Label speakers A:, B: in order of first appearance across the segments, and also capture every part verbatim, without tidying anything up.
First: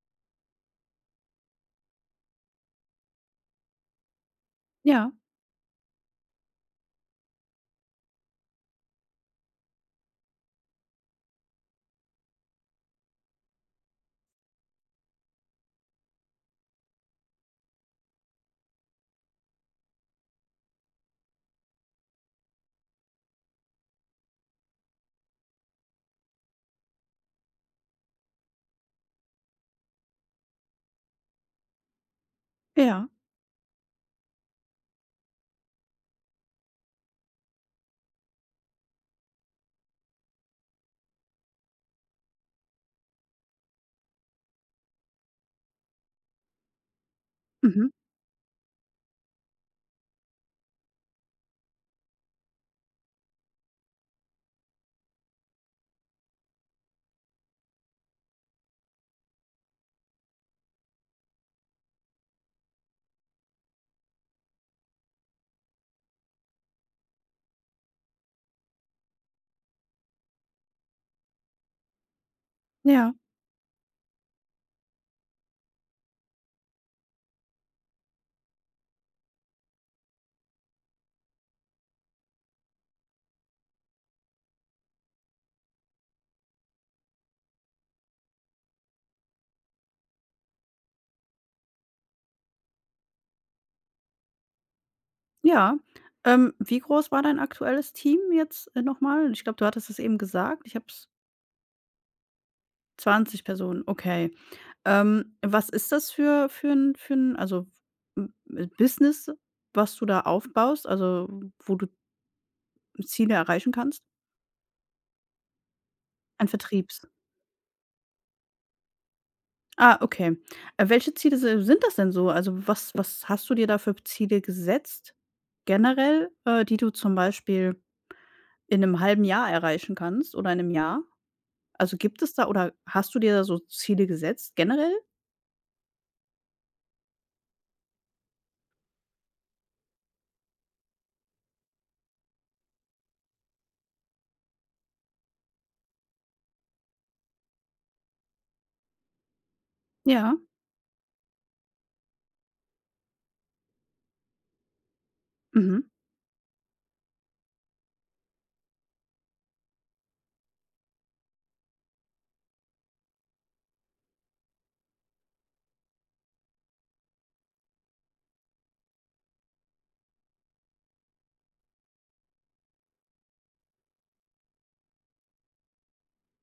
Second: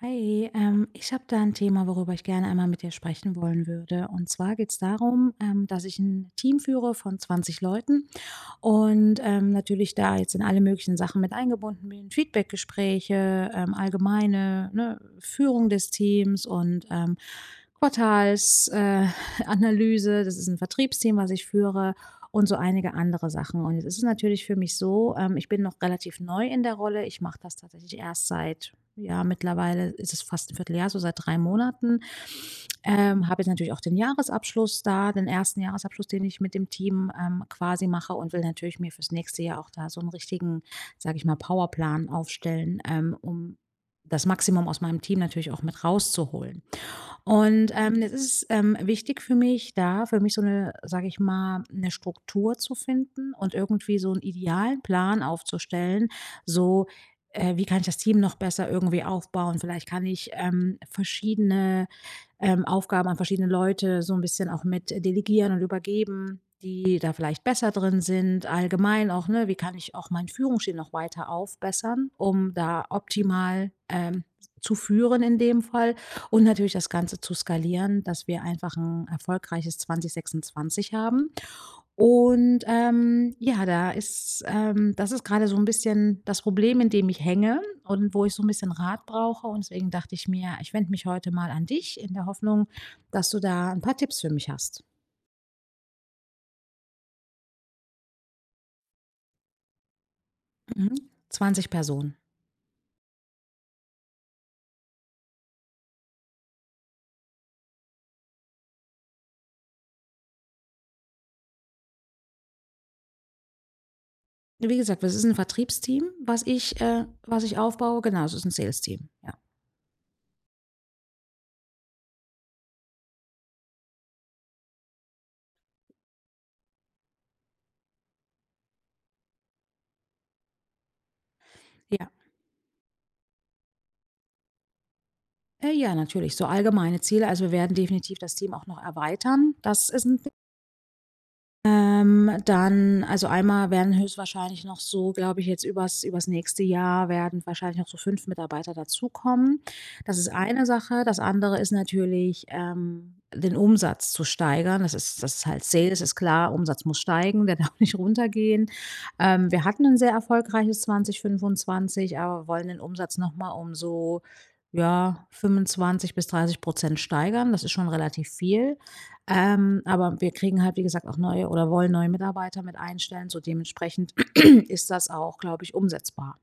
A: Hi, ähm, ich habe da ein Thema, worüber ich gerne einmal mit dir sprechen wollen würde. Und zwar geht es
B: Ja,
A: darum, ähm, dass ich ein Team führe von zwanzig Leuten und ähm, natürlich da jetzt in alle möglichen Sachen mit eingebunden bin. Feedbackgespräche, ähm, allgemeine, ne, Führung des Teams und ähm, Quartalsanalyse. Äh, Analyse. Das ist ein Vertriebsteam, was ich führe, und so einige andere Sachen. Und jetzt ist es natürlich für mich so, ähm, ich bin noch relativ neu in der Rolle. Ich mache das tatsächlich erst seit, ja, mittlerweile ist es fast ein Vierteljahr, so seit drei Monaten.
B: ja,
A: Ähm, habe jetzt natürlich auch den Jahresabschluss da, den ersten Jahresabschluss, den ich mit dem Team, ähm, quasi mache, und will natürlich mir fürs nächste Jahr auch da so einen richtigen, sage ich mal, Powerplan aufstellen, ähm, um das Maximum aus meinem Team natürlich auch mit rauszuholen. Und,
B: mhm,
A: ähm, es ist, ähm, wichtig für mich, da für mich so eine, sage ich mal, eine Struktur zu finden und irgendwie so einen idealen Plan aufzustellen, so, äh: „Wie kann ich das Team noch besser irgendwie aufbauen?“ Vielleicht kann ich, ähm, verschiedene ähm, Aufgaben an verschiedene Leute so ein bisschen auch mit delegieren und übergeben, die da vielleicht besser drin sind. Allgemein auch, ne, wie kann ich auch meinen Führungsstil noch weiter aufbessern, um da
B: ja,
A: optimal, ähm, zu führen in dem Fall und natürlich das Ganze zu skalieren, dass wir einfach ein erfolgreiches zwanzig sechsundzwanzig haben. Und, ähm, ja, da ist ähm, das ist gerade so ein bisschen das Problem, in dem ich hänge und wo ich so ein bisschen Rat brauche. Und deswegen dachte ich mir, ich wende mich heute mal an dich in der Hoffnung, dass du da ein paar Tipps für mich hast.
B: ja. Ähm, wie groß war dein aktuelles Team jetzt, äh, noch? Ich glaube, du hattest es eben gesagt. Ich habe es...
A: Mhm. zwanzig Personen.
B: zwanzig Personen, okay. Ähm, was ist das für für 'n für 'n also, m äh, Business, was du da aufbaust, also, wo du Ziele erreichen kannst?
A: Wie gesagt, das ist ein Vertriebsteam, was
B: Ein
A: ich
B: Vertriebs...
A: äh, was ich aufbaue. Genau, es ist ein Sales-Team, ja.
B: ah, okay. Äh, welche Ziele si sind das denn so? Also, was was hast du dir da für Ziele gesetzt generell, äh, die du zum Beispiel in einem halben Jahr erreichen kannst oder in einem Jahr? Also,
A: Ja.
B: gibt es da, oder hast du dir da so Ziele gesetzt generell?
A: Äh, ja, natürlich, so allgemeine Ziele. Also, wir werden definitiv das Team auch noch erweitern. Das ist 'n— Ähm, dann, also einmal werden höchstwahrscheinlich noch so, glaube ich, jetzt übers übers nächste Jahr werden wahrscheinlich noch so fünf Mitarbeiter dazukommen. Das ist
B: Ja,
A: eine Sache. Das andere ist natürlich, ähm, den Umsatz zu steigern. Das ist, das ist halt
B: mhm.
A: Sales, ist klar, Umsatz muss steigen, der darf nicht runtergehen. Ähm, wir hatten ein sehr erfolgreiches zwanzig fünfundzwanzig, aber wollen den Umsatz noch mal um so, ja, fünfundzwanzig bis dreißig steigern. Das ist schon relativ viel. Ähm, aber wir kriegen halt, wie gesagt, auch neue, oder wollen neue Mitarbeiter mit einstellen. So, dementsprechend ist das auch, glaube ich, umsetzbar.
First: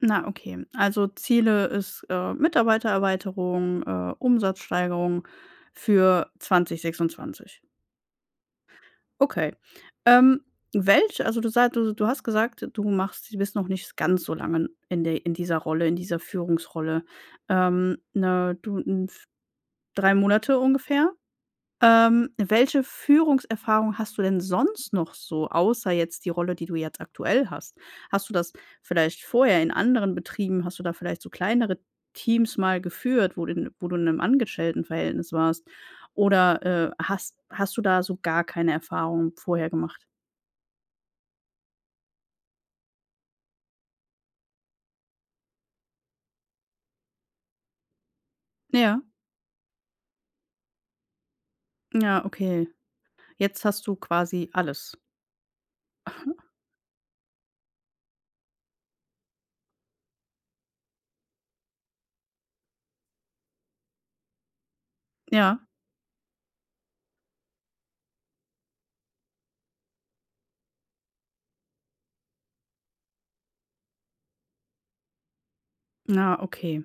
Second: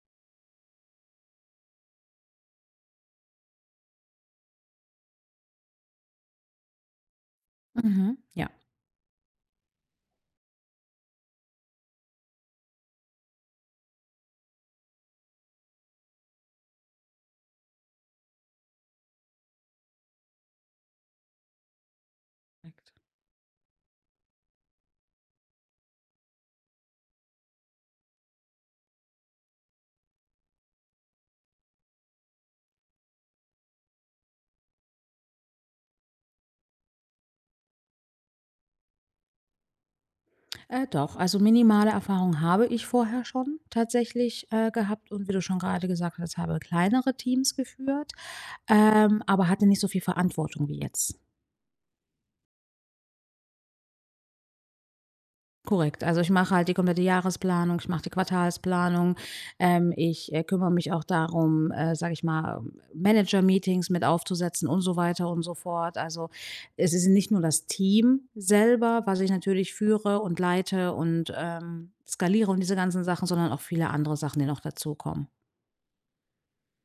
B: Na, okay. Also, Ziele ist, äh, Mitarbeitererweiterung, äh, Umsatzsteigerung für zwanzig sechsundzwanzig.
A: Mhm, ja.
B: Okay. Ähm, welch Also, du sa du du hast gesagt, du machst du bist noch nicht ganz so lange in der in dieser Rolle, in dieser Führungsrolle. Ähm, ne, du 'n f drei Monate ungefähr? Ähm, welche
A: Perfekt.
B: Führungserfahrung hast du denn sonst noch so, außer jetzt die Rolle, die du jetzt aktuell hast? Hast du das vielleicht vorher in anderen Betrieben, hast du da vielleicht so kleinere Teams mal geführt, wo du wo du in einem Angestelltenverhältnis warst? Oder, äh, hast hast du da so gar keine Erfahrung vorher gemacht?
A: Äh, doch, also minimale Erfahrung habe ich vorher schon tatsächlich äh, gehabt, und wie du schon gerade gesagt hast, habe kleinere Teams geführt,
B: Ja,
A: ähm, aber hatte nicht so viel Verantwortung wie jetzt.
B: ja, okay. Jetzt hast du quasi alles.
A: Korrekt. Also, ich mache halt die komplette Jahresplanung, ich mache die Quartalsplanung. Ähm, ich, äh, kümmere mich auch darum, äh, sage ich mal, Manager-Meetings mit aufzusetzen und so weiter und so
B: Ja,
A: fort. Also, es ist nicht nur das Team selber, was ich natürlich führe und leite und, ähm, skaliere und diese ganzen Sachen, sondern auch viele andere Sachen, die noch dazukommen.
B: ja, okay.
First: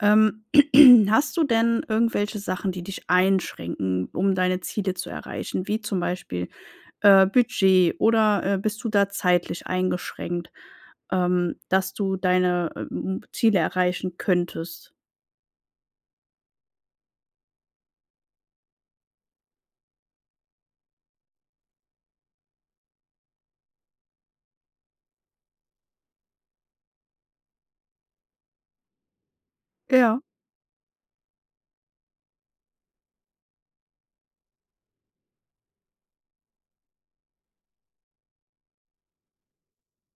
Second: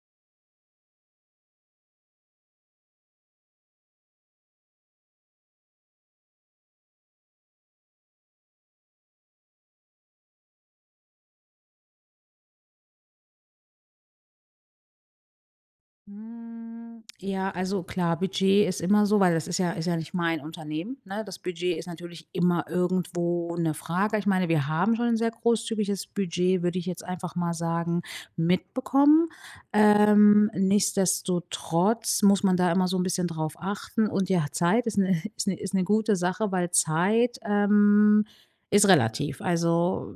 B: Ähm, hast du denn irgendwelche Sachen, die dich einschränken, um deine Ziele zu erreichen, wie zum Beispiel äh, Budget, oder äh, bist du da zeitlich eingeschränkt, ähm, dass du deine, ähm, Ziele erreichen könntest?
A: Hm, ja, also klar, Budget ist immer so, weil das ist ja, ist ja nicht mein Unternehmen, ne? Das Budget ist natürlich immer irgendwo eine Frage. Ich meine, wir haben schon ein sehr großzügiges Budget, würde ich jetzt einfach mal sagen, mitbekommen.
B: Ja.
A: Ähm, nichtsdestotrotz muss man da immer so ein bisschen drauf achten, und ja, Zeit ist eine ist eine ist eine gute Sache, weil Zeit, ähm, ist relativ. Also,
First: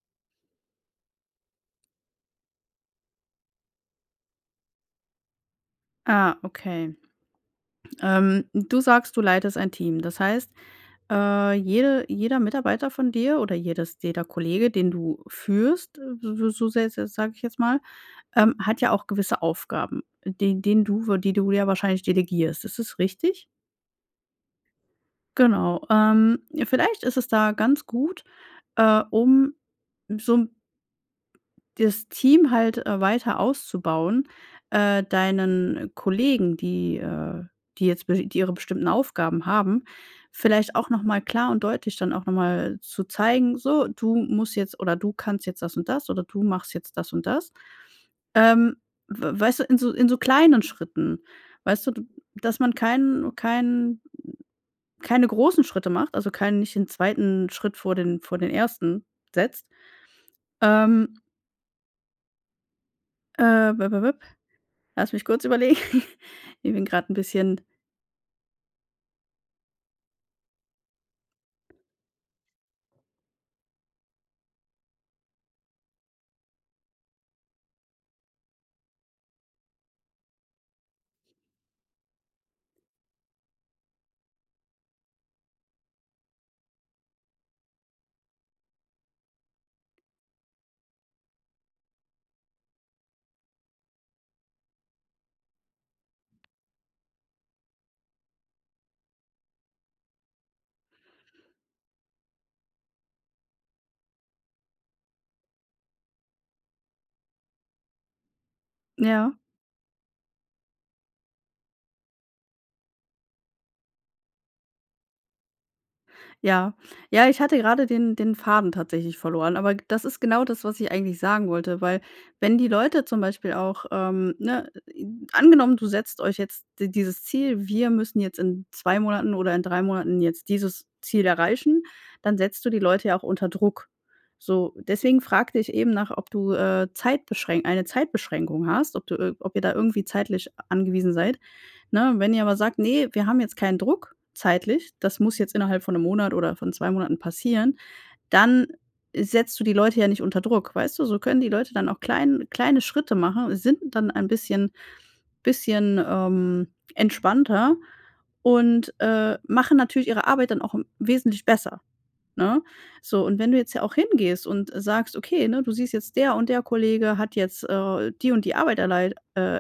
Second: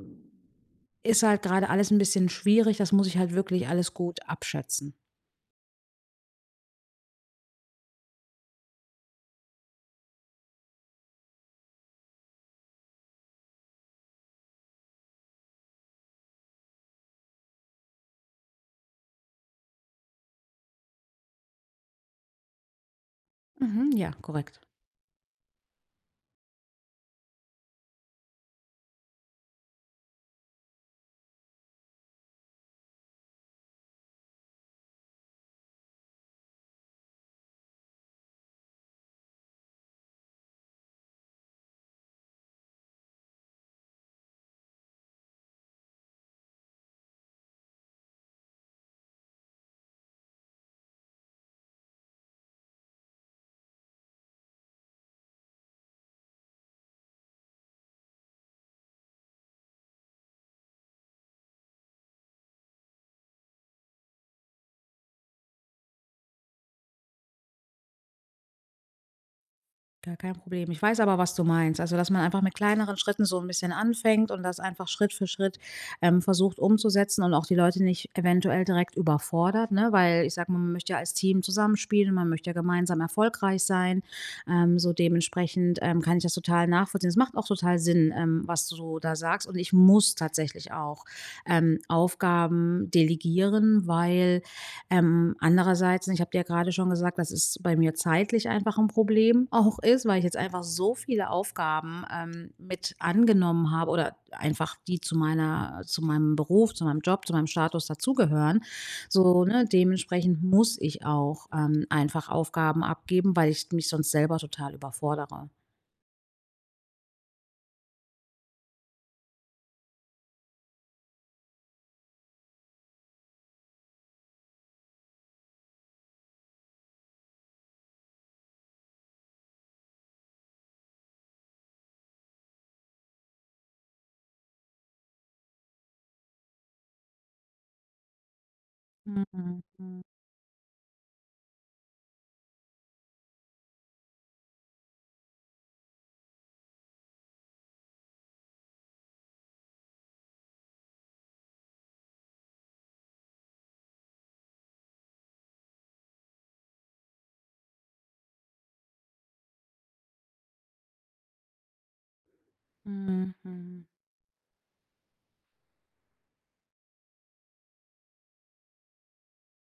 A: ist halt gerade alles ein bisschen schwierig, das muss ich halt wirklich alles gut abschätzen.
B: Ah, okay. Ähm, du sagst, du leitest ein Team. Das heißt, äh, jede... jeder Mitarbeiter von dir, oder jedes jeder Kollege, den du führst, so so sage ich jetzt mal, ähm, hat ja auch gewisse Aufgaben, den denen du w die du ja wahrscheinlich delegierst. Ist das richtig?
A: Mhm, ja, korrekt.
B: Genau. Ähm, vielleicht ist es da ganz gut, äh, um so das Team halt äh, weiter auszubauen, äh, deinen Kollegen, die, äh die jetzt be die ihre bestimmten Aufgaben haben, vielleicht auch noch mal klar und deutlich dann auch noch mal zu zeigen: „So, du musst jetzt, oder du kannst jetzt das und das, oder du machst jetzt das und das.“ Ähm, w Weißt du, in so in so kleinen Schritten, weißt du, d dass man keinen keinen keine großen Schritte macht, also, keinen nicht den zweiten Schritt vor den vor den ersten setzt. Ähm, äh, Lass mich kurz überlegen. Ich bin gerade ein bisschen...
A: Gar kein Problem. Ich weiß aber, was du meinst. Also, dass man einfach mit kleineren Schritten so ein bisschen anfängt und das einfach Schritt für Schritt, ähm, versucht umzusetzen und auch die Leute nicht eventuell direkt überfordert, ne? Weil ich sage mal, man möchte ja als Team zusammenspielen, man möchte ja gemeinsam erfolgreich sein. Ähm, so dementsprechend, ähm, kann ich das total nachvollziehen. Es macht auch total Sinn, ähm, was du da sagst, und ich muss tatsächlich auch, ähm, Aufgaben delegieren, weil ähm, andererseits, ich habe dir ja gerade schon gesagt, dass es bei mir zeitlich einfach ein Problem auch ist, weil ich jetzt einfach so viele Aufgaben, ähm, mit angenommen habe, oder einfach die zu meiner zu meinem Beruf, zu meinem Job, zu meinem Status dazugehören.
B: ja.
A: So, ne, dementsprechend muss ich auch, ähm, einfach Aufgaben abgeben, weil ich mich sonst selber total überfordere.
B: Ja. Ja, ich hatte gerade den den Faden tatsächlich verloren, aber das ist genau das, was ich eigentlich sagen wollte, weil wenn die Leute zum Beispiel auch, ähm, ne äh, angenommen, du setzt euch jetzt di dieses Ziel: „Wir müssen jetzt in zwei Monaten oder in drei Monaten jetzt dieses Ziel erreichen“, dann setzt du die Leute ja auch unter Druck. So, deswegen fragte ich eben nach, ob du, äh, Zeitbeschränk eine Zeitbeschränkung hast, ob du
A: Mhm,
B: ir ob ihr da
A: mhm,
B: irgendwie zeitlich angewiesen seid, ne? Wenn ihr aber sagt: „Nee, wir haben jetzt keinen Druck zeitlich, das muss jetzt innerhalb von einem Monat oder von zwei Monaten passieren“, dann setzt du die Leute ja nicht unter Druck, weißt du? So können die Leute dann auch klein kleine Schritte machen, sind dann ein bisschen bisschen, ähm, entspannter und, äh, machen natürlich ihre Arbeit dann auch wesentlich besser, ne? So, und wenn du jetzt ja
A: mhm,
B: auch hingehst und sagst: „Okay, ne, du siehst jetzt, der und der Kollege hat jetzt, äh, die und die Arbeit erlei äh,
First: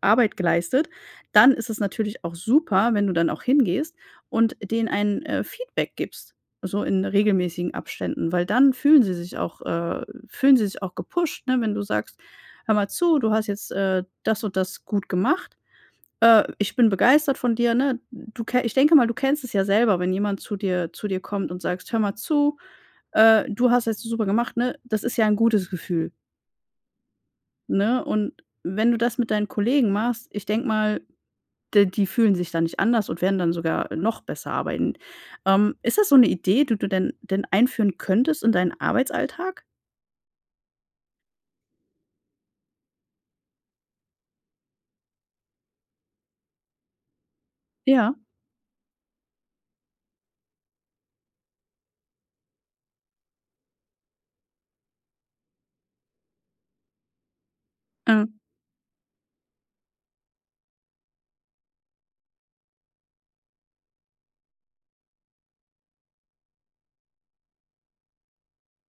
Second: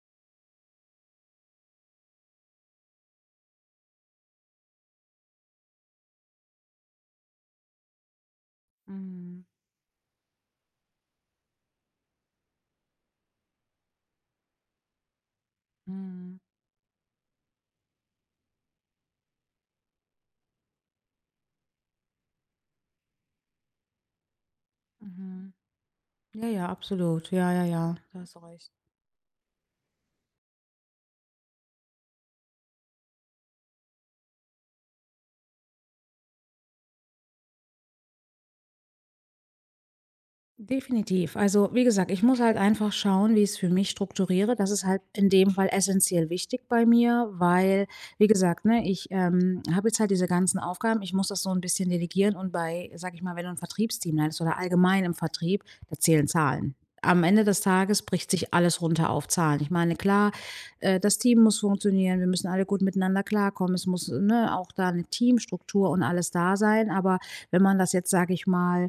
B: Arbeit geleistet“, dann ist es natürlich auch super, wenn du dann auch hingehst und denen ein, äh, Feedback gibst, so in regelmäßigen Abständen, weil dann fühlen sie sich
A: mhm,
B: auch äh, fühlen sie sich auch gepusht, ne, wenn du sagst: „Hör mal zu, du hast jetzt, äh, das und das gut gemacht.
A: mhm,
B: Äh, ich bin begeistert von dir“, ne? Du ke Ich denke mal, du kennst es ja selber, wenn jemand zu dir zu dir kommt und sagst: „Hör mal zu, äh, du hast jetzt super gemacht“, ne? Das ist ja ein
A: mhm.
B: gutes Gefühl,
A: Ja, ja, absolut. Ja, ja, ja,
B: ne?
A: da
B: Und
A: hast du recht.
B: wenn du das mit deinen Kollegen machst, ich denke mal, D die fühlen sich da nicht anders und werden dann sogar noch besser arbeiten. Ähm, ist das so eine Idee, die du denn denn einführen könntest in deinen Arbeitsalltag?
A: Definitiv. Also, wie gesagt, ich muss halt einfach schauen, wie ich es für mich strukturiere. Das ist halt in dem Fall essentiell wichtig bei mir, weil,
B: Ja,
A: wie gesagt, ne, ich, ähm, habe jetzt halt diese ganzen Aufgaben. Ich muss das so ein bisschen delegieren, und bei, sag ich mal, wenn du ein Vertriebsteam leitest oder allgemein im Vertrieb, da zählen Zahlen. Am Ende des Tages
B: äh,
A: bricht sich alles runter auf Zahlen. Ich meine, klar, äh, das Team muss funktionieren, wir müssen alle gut miteinander klarkommen. Es muss, ne, auch da eine Teamstruktur und alles da sein. Aber wenn man das jetzt, sage ich mal,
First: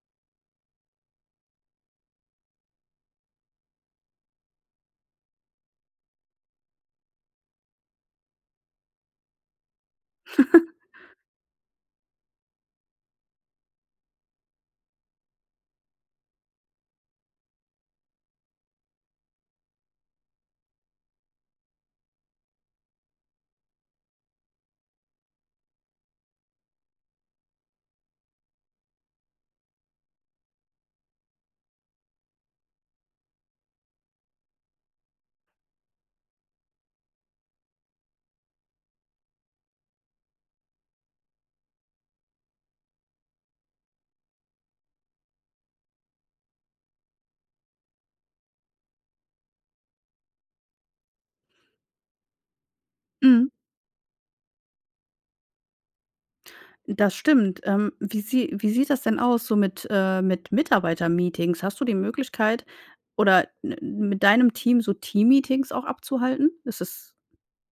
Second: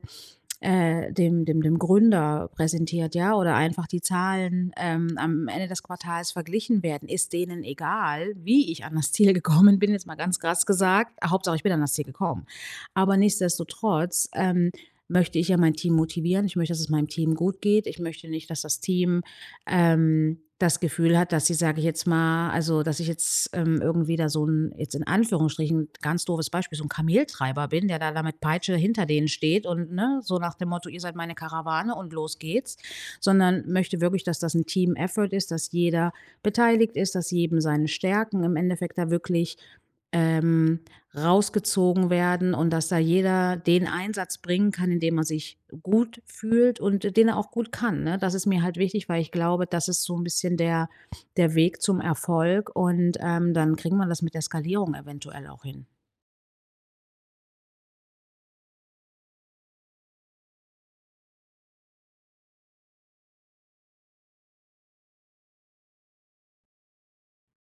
A: äh, dem dem dem Gründer präsentiert, ja, oder einfach die Zahlen, ähm, am Ende des Quartals verglichen werden, ist denen egal, wie ich an das Ziel gekommen bin, jetzt mal ganz krass gesagt. Hauptsache, ich bin an das Ziel gekommen. Aber nichtsdestotrotz, ähm, möchte ich ja mein Team motivieren. Ich möchte, dass es meinem Team gut geht. Ich möchte nicht, dass das Team ähm, das Gefühl hat, dass sie, sage ich jetzt mal, also, dass ich jetzt, ähm, irgendwie da so ein, jetzt in Anführungsstrichen, ganz doofes Beispiel, so ein Kameltreiber bin, der da da mit Peitsche hinter denen steht, und, ne, so nach dem Motto: „Ihr seid meine Karawane und los geht's“, sondern möchte wirklich, dass das ein Team-Effort ist, dass jeder beteiligt ist, dass jedem seine Stärken im Endeffekt da wirklich, ähm rausgezogen werden, und dass da jeder den Einsatz bringen kann, in dem er sich gut fühlt und den er auch gut kann, ne? Das ist mir halt wichtig, weil ich glaube, das ist so ein bisschen der der Weg zum Erfolg, und,
B: mhm,
A: ähm, dann kriegen wir das mit der Skalierung eventuell auch hin.
B: das stimmt. Ähm, wie sie wie sieht das denn aus so mit, äh mit Mitarbeitermeetings? Hast du die Möglichkeit, oder n mit deinem Team so Teammeetings auch abzuhalten? Ist das...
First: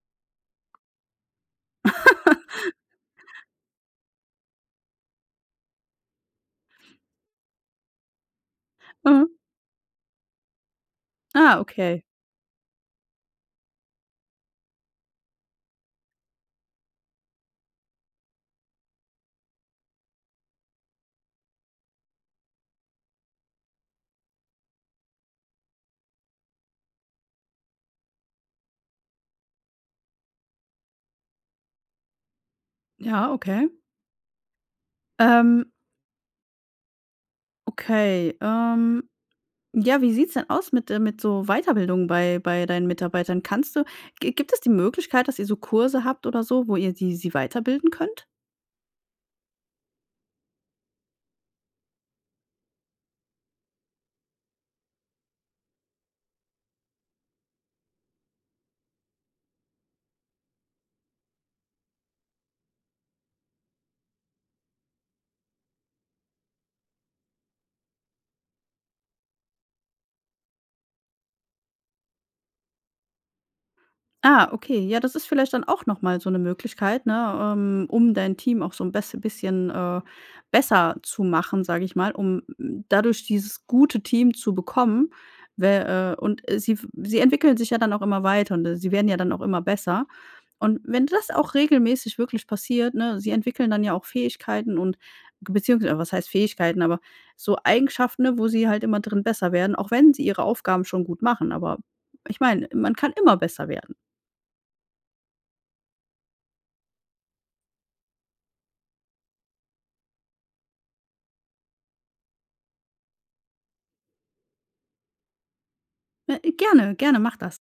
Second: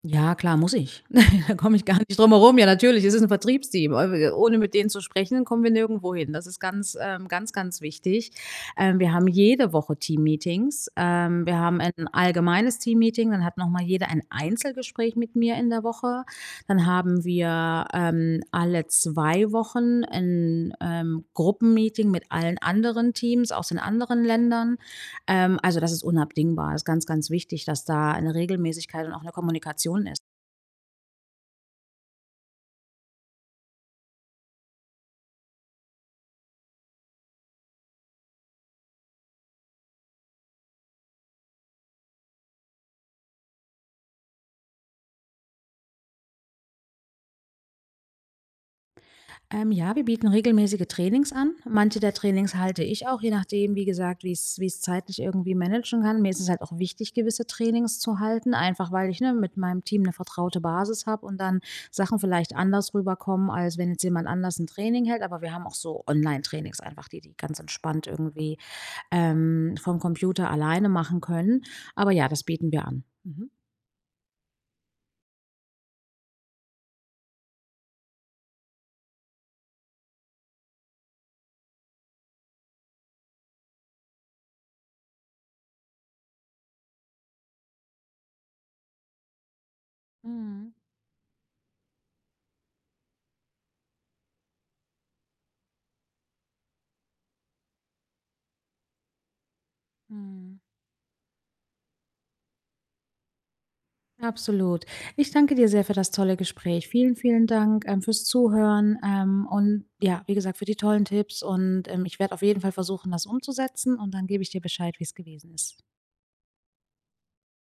A: Ja, klar, muss ich. Da komme ich gar nicht drum herum. Ja, natürlich, es ist ein Vertriebsteam. Äh, ohne mit denen zu sprechen, kommen wir nirgendwo hin. Das ist ganz, ähm ganz, ganz wichtig. Ähm, wir haben
B: mhm.
A: jede Woche Teammeetings. Ähm, wir
B: Ah,
A: haben
B: okay.
A: ein allgemeines Teammeeting, dann hat noch mal jeder ein Einzelgespräch mit mir in der Woche. Dann haben wir, ähm, alle zwei Wochen ein ähm, Gruppenmeeting mit allen anderen Teams aus den anderen Ländern. Ähm, also, das ist unabdingbar. Das ist ganz, ganz wichtig, dass da eine Regelmäßigkeit und auch eine Kommunikation ist.
B: Ja, okay. Ähm, okay, ähm Ja, wie sieht's denn aus mit, äh mit so Weiterbildung bei bei deinen Mitarbeitern? Kannst du... gi gibt es die Möglichkeit, dass ihr so Kurse habt oder so, wo ihr die sie weiterbilden könnt?
A: Ähm, ja, wir bieten regelmäßige Trainings an. Manche der Trainings halte ich auch, je nachdem, wie gesagt, wie es wie es zeitlich irgendwie managen kann. Mir ist es halt auch wichtig, gewisse Trainings zu halten, einfach weil ich, ne, mit meinem Team eine vertraute Basis habe und dann Sachen vielleicht anders rüberkommen, als wenn jetzt jemand anders ein Training hält. Aber wir haben auch so Online-Trainings einfach, die die ganz entspannt irgendwie ähm, vom Computer alleine machen können. Aber ja, das bieten wir an. Mhm.
B: Ah, okay. Ja, das ist vielleicht dann auch noch mal so eine Möglichkeit, ne, ähm, um dein Team auch so ein bess bisschen, äh, besser zu machen, sage ich mal, um mm, dadurch dieses gute Team zu bekommen. Wä äh, Und, äh, sie... sie entwickeln sich ja dann auch immer weiter und, äh, sie werden ja dann auch immer besser.
A: Mhm.
B: Und wenn das auch regelmäßig wirklich passiert, ne, sie entwickeln dann ja auch Fähigkeiten und... beziehungsweise was heißt Fähigkeiten, aber so Eigenschaften, ne, wo sie halt immer drin besser werden, auch wenn sie ihre
A: Mhm.
B: Aufgaben schon gut machen. Aber ich meine, man kann immer besser werden.
A: Absolut. Ich danke dir sehr für das tolle Gespräch. Vielen, vielen Dank, ähm, fürs Zuhören, ähm, und ja, wie gesagt, für die tollen Tipps, und, ähm, ich werde auf jeden Fall versuchen, das umzusetzen, und dann gebe ich dir Bescheid, wie es gewesen ist.
B: Äh, gerne, gerne, mach das.